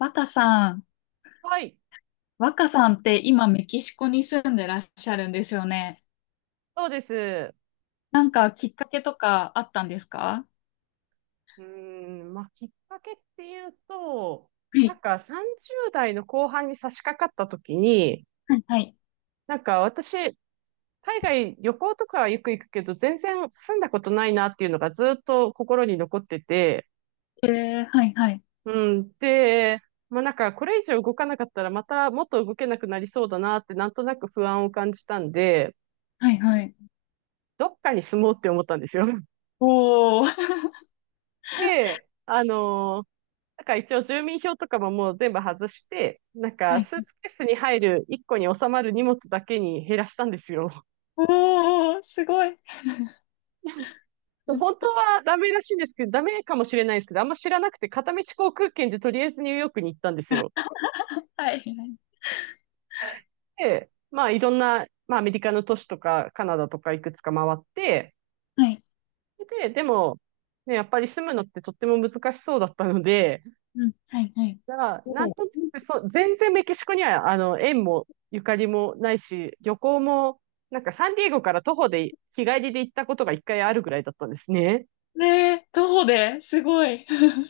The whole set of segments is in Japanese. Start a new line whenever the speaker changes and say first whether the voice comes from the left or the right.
left: 若さん、
right: はい、
left: 若さんって今メキシコに住んでらっしゃるんですよね。
right: そうです。
left: なんかきっかけとかあったんですか？
right: うーん、まあ、きっかけっていうと、
left: は
right: な
left: い、
right: んか30代の後半に差し掛かった時に、
left: はいはい。
right: なんか私、海外旅行とかはよく行くけど、全然住んだことないなっていうのがずっと心に残ってて、
left: えー、はいはい。
right: うん、で、まあなんかこれ以上動かなかったらまたもっと動けなくなりそうだなってなんとなく不安を感じたんで、
left: はいはい。
right: どっかに住もうって思ったんですよ。
left: おー。
right: で、なんか一応住民票とかももう全部外して、なん
left: は
right: か
left: い。
right: スーツケースに入る1個に収まる荷物だけに減らしたんですよ。
left: おー、すごい。
right: 本当はダメらしいんですけど、ダメかもしれないですけど、あんま知らなくて片道航空券でとりあえずニューヨークに行ったんですよ。
left: はい。
right: で、まあいろんな、まあアメリカの都市とかカナダとかいくつか回って、
left: はい。
right: で、でも、ね、やっぱり住むのってとっても難しそうだったので、
left: うん。はいはい。
right: だからな
left: お
right: ん
left: ー。
right: となく、そう、全然メキシコには、縁もゆかりもないし、旅行も、なんかサンディエゴから徒歩で日帰りで行ったことが一回あるぐらいだったんですね。
left: ねえ、徒歩ですごい。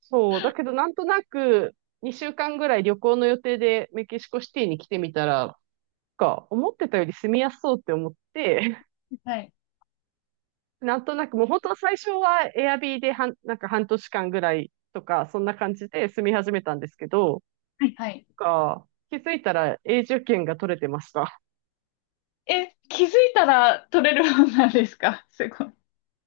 right: そう、だけどなんとなく、2週間ぐらい旅行の予定でメキシコシティに来てみたら、なんか思ってたより住みやすそうって思って、
left: はい。
right: なんとなくもう本当は最初はエアビーでなんか半年間ぐらいとか、そんな感じで住み始めたんですけど、
left: はいはい。
right: なんか気づいたら永住権が取れてました。
left: え、気づいたら取れるもんなんですか？すごい。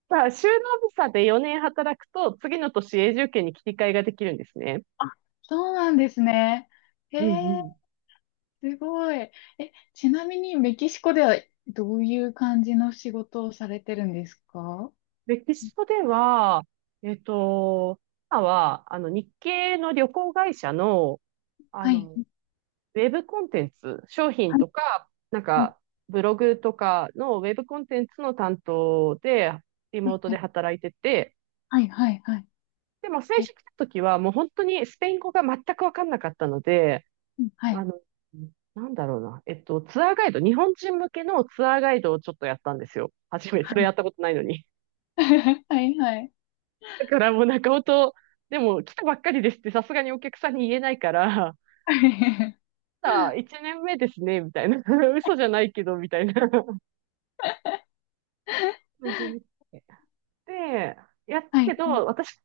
right: さあ、就農ビザで4年働くと、次の年永住権に切り替えができるんですね。
left: あ、そうなんですね。へ
right: うんう
left: え。
right: ん。
left: すごい。え、ちなみにメキシコではどういう感じの仕事をされてるんですか？
right: メキシコでは、えっと、今は、日系の旅行会社の、あ
left: はい。
right: の、ウェブコンテンツ、商品
left: はい。
right: とか、なん
left: うん、
right: か、ブログとかのウェブコンテンツの担当で、リ
left: は
right: モー
left: い
right: ト
left: は
right: で
left: い。
right: 働いてて、
left: はい。はい。はい。
right: でも最
left: え、
right: 初来た時はもう本当にスペイン語が全くわかんなかったので、
left: うん、は
right: あ
left: い。
right: の、なんだろうな。ツアーガイド、日本人向けのツアーガイドをちょっとやったんですよ。初め、
left: は
right: それ
left: い。
right: やったことないのに。
left: はい。はい。
right: だからもう中尾と、でも来たばっかりですってさすがにお客さんに言えないから、
left: はい
right: さあ、1年目ですね、みたいな。嘘じゃないけど、みたいな感じ に。で、やった
left: は
right: け
left: い。
right: ど、私、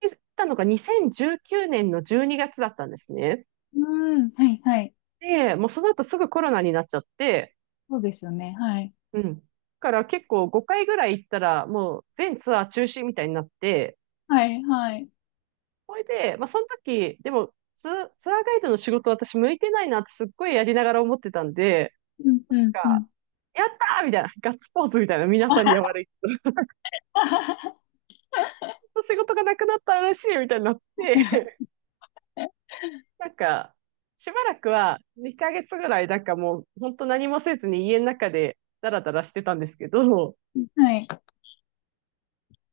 right: 行ったのが2019年の12月だったんですね。
left: うん。うん、はい。はい。
right: で、もうその後すぐコロナになっちゃって、
left: そうですよね。はい。
right: うん。だから結構5回ぐらい行ったら、もう全ツアー中止みたいになって、
left: はい。はい。
right: それで、まあその時、でもツアーガイドの仕事私向いてないなってすっごいやりながら思ってたんで、
left: うん。
right: な
left: う
right: ん
left: ん。う
right: か、
left: ん。
right: やったーみたいな、ガッツポーズみたいな、皆さんには悪いけ ど、仕事がなくなったら嬉しいみたいになって、なんか、しばらくは2ヶ月ぐらい、なんかもう、本当何もせずに家の中でダラダラしてたんですけど、
left: はい。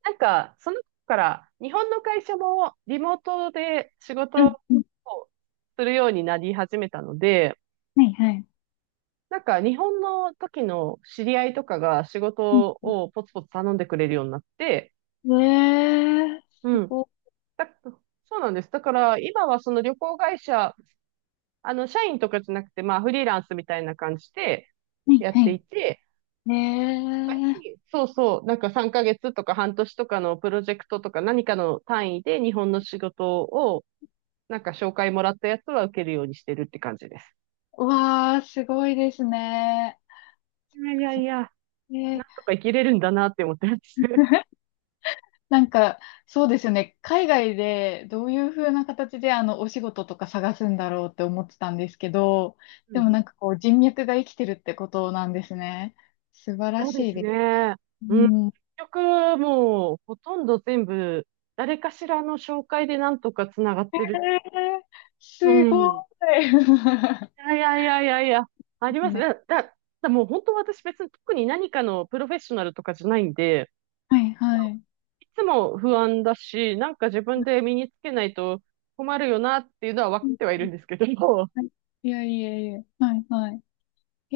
right: なんか、その頃から、日本の会社もリモートで仕
left: う
right: 事
left: ん。うん、
right: をするようになり始めたので、
left: はい。はい。
right: なんか日本の時の知り合いとかが仕事
left: う
right: をポツポツ頼んでくれるようになって、
left: ん、えー、す
right: うん。
left: ご
right: だ、そうなんです。だから今はその旅行会社、社員とかじゃなくて、まあフリーランスみたいな感じで
left: い。
right: や
left: は
right: っ
left: い。は
right: て
left: い。
right: いて、
left: えー。
right: そうそう、なんか3ヶ月とか半年とかのプロジェクトとか何かの単位で日本の仕事をなんか紹介もらったやつは受けるようにしてるって感じです。
left: うわー、すごいですね。
right: いやいやいや、なん
left: え、
right: とか生きれるんだなって思ってます。
left: なんか、そうですよね。海外でどういう風な形でお仕事とか探すんだろうって思ってたんですけど、
right: う
left: でも
right: ん。
left: なんかこう、人脈が生きてるってことなんですね。素晴ら
right: そうで
left: しい
right: す
left: です。
right: ね。
left: う
right: うん。結
left: ん。えー、
right: 局、もう、ほとんど全部、誰かしらの紹介でなんとかつながってる。う
left: すご
right: ん。
left: い。
right: い やいやいやいやいや、あります。
left: ね。
right: だもう本当私別に特に何かのプロフェッショナルとかじゃないんで、
left: はいはい。
right: いつも不安だし、なんか自分で身につけないと困るよなっていうのは分
left: う
right: かっ
left: ん
right: てはい
left: う
right: る
left: ん、
right: んですけど、
left: はい、いやいやいや。はいはい。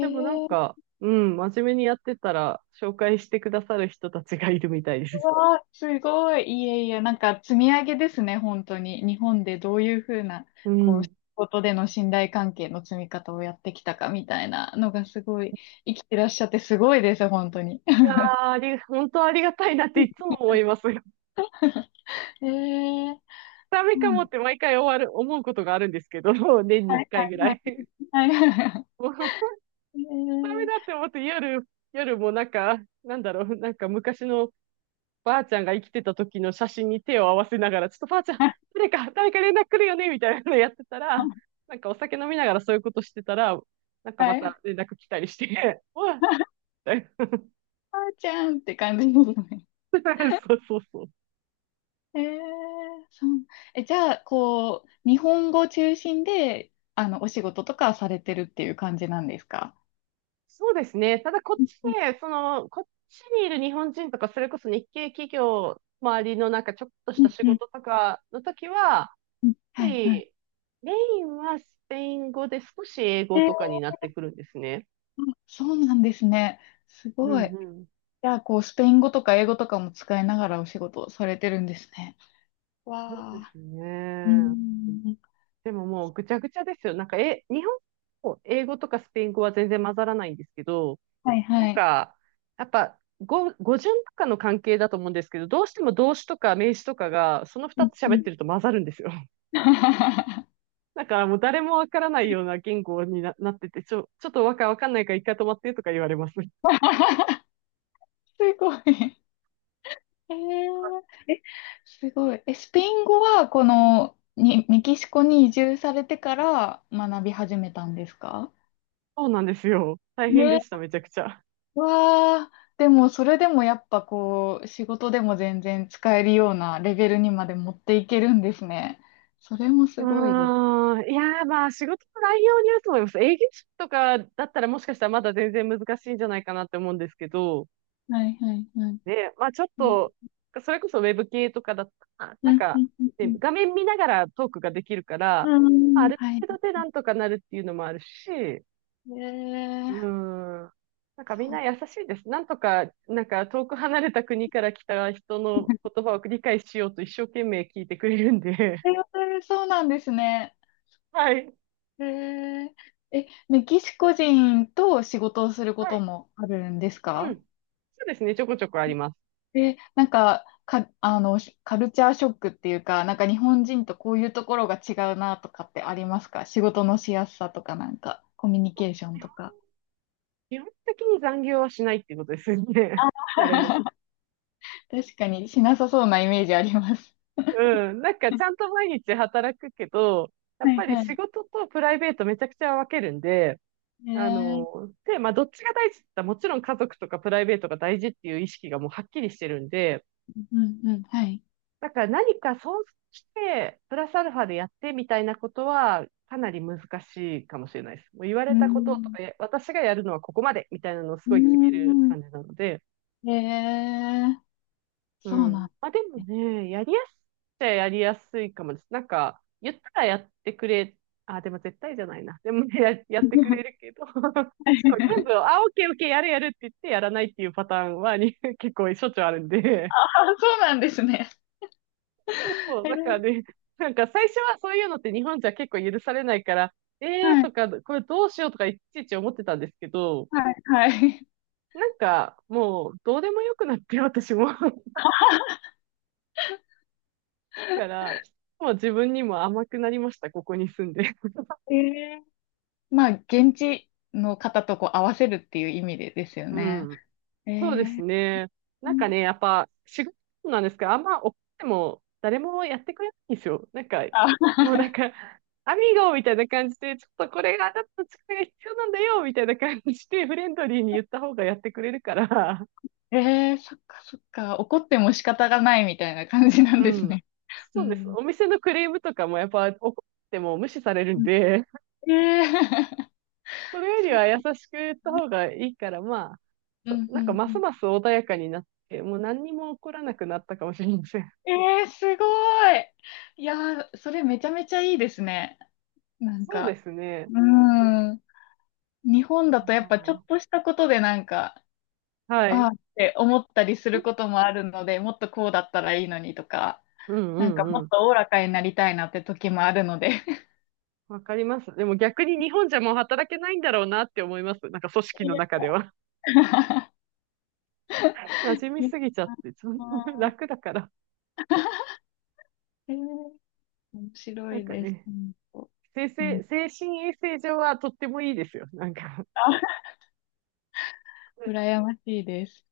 left: え
right: でもなん
left: ー、
right: か、うん、真面目にやってたら、紹介してくださる人たちがいるみたいで
left: う
right: す。
left: わあ、すごい。いえいえ、なんか積み上げですね、本当に。日本でどういうふうな、
right: う
left: こう、仕
right: ん。
left: 事での信頼関係の積み方をやってきたかみたいなのがすごい、生きてらっしゃってすごいです、本当に。
right: あーあり、本当ありがたいなっていつも思います。
left: ええー、
right: ダメか
left: う
right: も
left: ん、
right: って毎回終わる、思うことがあるんですけど、年に
left: は
right: 一
left: いは
right: 回ぐらい。
left: い、はい、はい。
right: もう、ダ
left: え
right: メ
left: ー、
right: だって思って夜、夜もなんか、なんだろう、なんか昔のばあちゃんが生きてた時の写真に手を合わせながら、ちょっとばあちゃん、誰か、誰か連絡来るよねみたいなのやってたら、なんかお酒飲みながらそういうことしてたら、なんかま
left: はい。
right: た連絡来たりして、うわ、
left: あーちゃんって感じですね。
right: そうそうそう。
left: えー、そう。え、じゃあ、こう、日本語中心で、お仕事とかされてるっていう感じなんですか？
right: そうですね。ただこっ
left: うん
right: ち
left: うん、
right: で、その、こっちにいる日本人とか、それこそ日系企業周りのなんかちょっとし
left: う
right: た仕
left: ん
right: 事とかの時は、やっ
left: うん、
right: ぱ
left: はいはい。
right: りメインはスペイン語で少し英
left: え
right: 語とか
left: ー、
right: になってくるんですね。
left: あ、そうなんですね。す
right: う
left: ご
right: ん
left: い。
right: うん。
left: じゃあ、こう、スペイン語とか英語とかも使いながらお仕事をされてるんですね。
right: そう
left: わ
right: で
left: あ。
right: す
left: うー
right: ね。
left: ん。
right: でももうぐちゃぐちゃですよ。なんか、え、日本語、英語とかスペイン語は全然混ざらないんですけど、
left: はい
right: なん
left: はい。
right: か、やっぱ、語順とかの関係だと思うんですけど、どうしても動詞とか名詞とかが、その
left: う
right: 二
left: ん
right: つ
left: う
right: 喋っ
left: ん。
right: てると混ざるんですよ。だからもう誰もわからないような言語になってて、ちょっとわかんないから一回止まってとか言われます。
left: すごい。えー、え、すごい。え、スペイン語は、この、に、メキシコに移住されてから学び始めたんですか？
right: そうなんですよ。大変で
left: ね、
right: した、めちゃくちゃ。
left: わあ、でもそれでもやっぱこう、仕事でも全然使えるようなレベルにまで持っていけるんですね。それも
right: う
left: すごいです。
right: ーん。いやー、まあ、仕事の内容によると思います。営業職とかだったらもしかしたらまだ全然難しいんじゃないかなって思うんですけど、
left: はいはいはい。
right: ね、まあちょっ
left: うん、
right: と、それこそウェブ系とかだったら、
left: う
right: なん
left: ん、う
right: か、
left: ん、う
right: ね、
left: ん。
right: 画面見ながらトークができるから、
left: う
right: まああ
left: ん、
right: る
left: はい。
right: 程度でなんとかなるっていうのもあるし、う
left: ええ、
right: ーん。なんかみん
left: そう。
right: な優しいです。なんとか、なんか遠く離れた国から来た人の言葉を理解しようと一生懸命聞いてくれるんで。
left: えー、そうなんですね。
right: はい。
left: えええ、メキシコ人と仕事をするこ
right: は
left: と
right: い。
left: もあるんです
right: うん。
left: か？
right: そうですね。ちょこちょこあります。
left: で、なんか、か、あの、しカルチャーショックっていうか、なんか日本人とこういうところが違うなとかってありますか？仕事のしやすさとかなんか、コミュニケーションとか。
right: 基本的に残業はしないっていうことですよね。誰も。
left: 確かにしなさそうなイメージあります。
right: うん。なんかちゃんと毎日働くけど、やっ
left: はい
right: ぱり
left: は
right: 仕
left: い。
right: 事とプライベートめちゃくちゃ分けるんで、
left: えー、
right: で、まあどっちが大事って言ったらもちろん家族とかプライベートが大事っていう意識がもうはっきりしてるんで、
left: うんうん、はい。
right: だから何かそうして、プラスアルファでやってみたいなことはかなり難しいかもしれないです。もう言わ
left: う
right: れ
left: ー
right: たことと
left: ん、
right: か、え私がやるのはここまでみたいなのをす
left: う
right: ごい決める
left: ー
right: 感じなので、
left: ん、えー、
right: う
left: そうなん
right: ん。
left: で
right: まあでも
left: すね。
right: ね、やりやすいっちゃやりやすいかもです。なんか、言ったらやってくれ、あ、でも絶対じゃないな。でもねやってくれる けど、そう全部、あ、オッケーオッケー、やるやるって言ってやらないっていうパターンはに 結構しょっちゅうあるん
left: あ、
right: で、
left: そうなんですね。
right: そうそう、
left: え
right: だから
left: ー、
right: ね、なんか最初はそういうのって日本じゃ結構許されないから、えー
left: はい、
right: とか、これどうしようとかいちいち思ってたんですけど、
left: はい、はい。
right: なんかもうどうでもよくなって私も。だから、もう自分にも甘くなりました、ここに住んで。
left: えー、まあ、現地の方とこう合わせるっていう意味でですよ
right: う
left: ね。
right: ん。
left: え
right: そうです
left: ー、
right: ね。なんかね、やっぱ、仕事なんですけど、あんま怒っても誰もやってくれないんですよ。なんか、
left: あ、
right: もうなんか、アミーゴみたいな感じで、ちょっとこれがあなたの力が必要なんだよ、みたいな感じで、フレンドリーに言った方がやってくれるから、
left: えー、そっかそっか、怒っても仕方がないみたいな感じなん
right: う
left: です
right: ん。
left: ね。う
right: そうです。
left: ん。
right: お店のクレームとかもやっぱ怒っても無視されるん
left: うん、
right: で、
left: えー、
right: それ より
left: そう
right: は優しく言った
left: ね、
right: 方がいいから、まあ、
left: う
right: そ
left: んう
right: なんか
left: ん
right: ま
left: う
right: す
left: ん。
right: ます穏やかになって、もう何にも起こらなくなったかもしれません。
left: えー、すごい。いやー、それめちゃめちゃいいですね。なん
right: そうで
left: か、
right: すね。
left: う
right: う
left: ん。日本だとやっぱちょ
right: ん
left: っとしたことでなんか、
right: は
left: ああ
right: い。
left: って思ったりすることもあるので、もっとこうだったらいいのにとか、
right: うんう
left: なん
right: ん
left: かも
right: う
left: っ
right: ん。
left: とおおらかになりたいなって時もあるので。
right: わかります。でも逆に日本じゃもう働けないんだろうなって思います。なんか組織
left: い
right: の
left: や、
right: 中では。馴染み
left: いや、
right: すぎちゃって、ちょっと
left: あ
right: 楽だから。
left: ー、えー、面白
right: なん
left: い
right: か
left: です。
right: ね、
left: 本当、
right: 精
left: うん、
right: 神、衛生上はとってもいいですよ。なんか。
left: あ、 羨ましいです。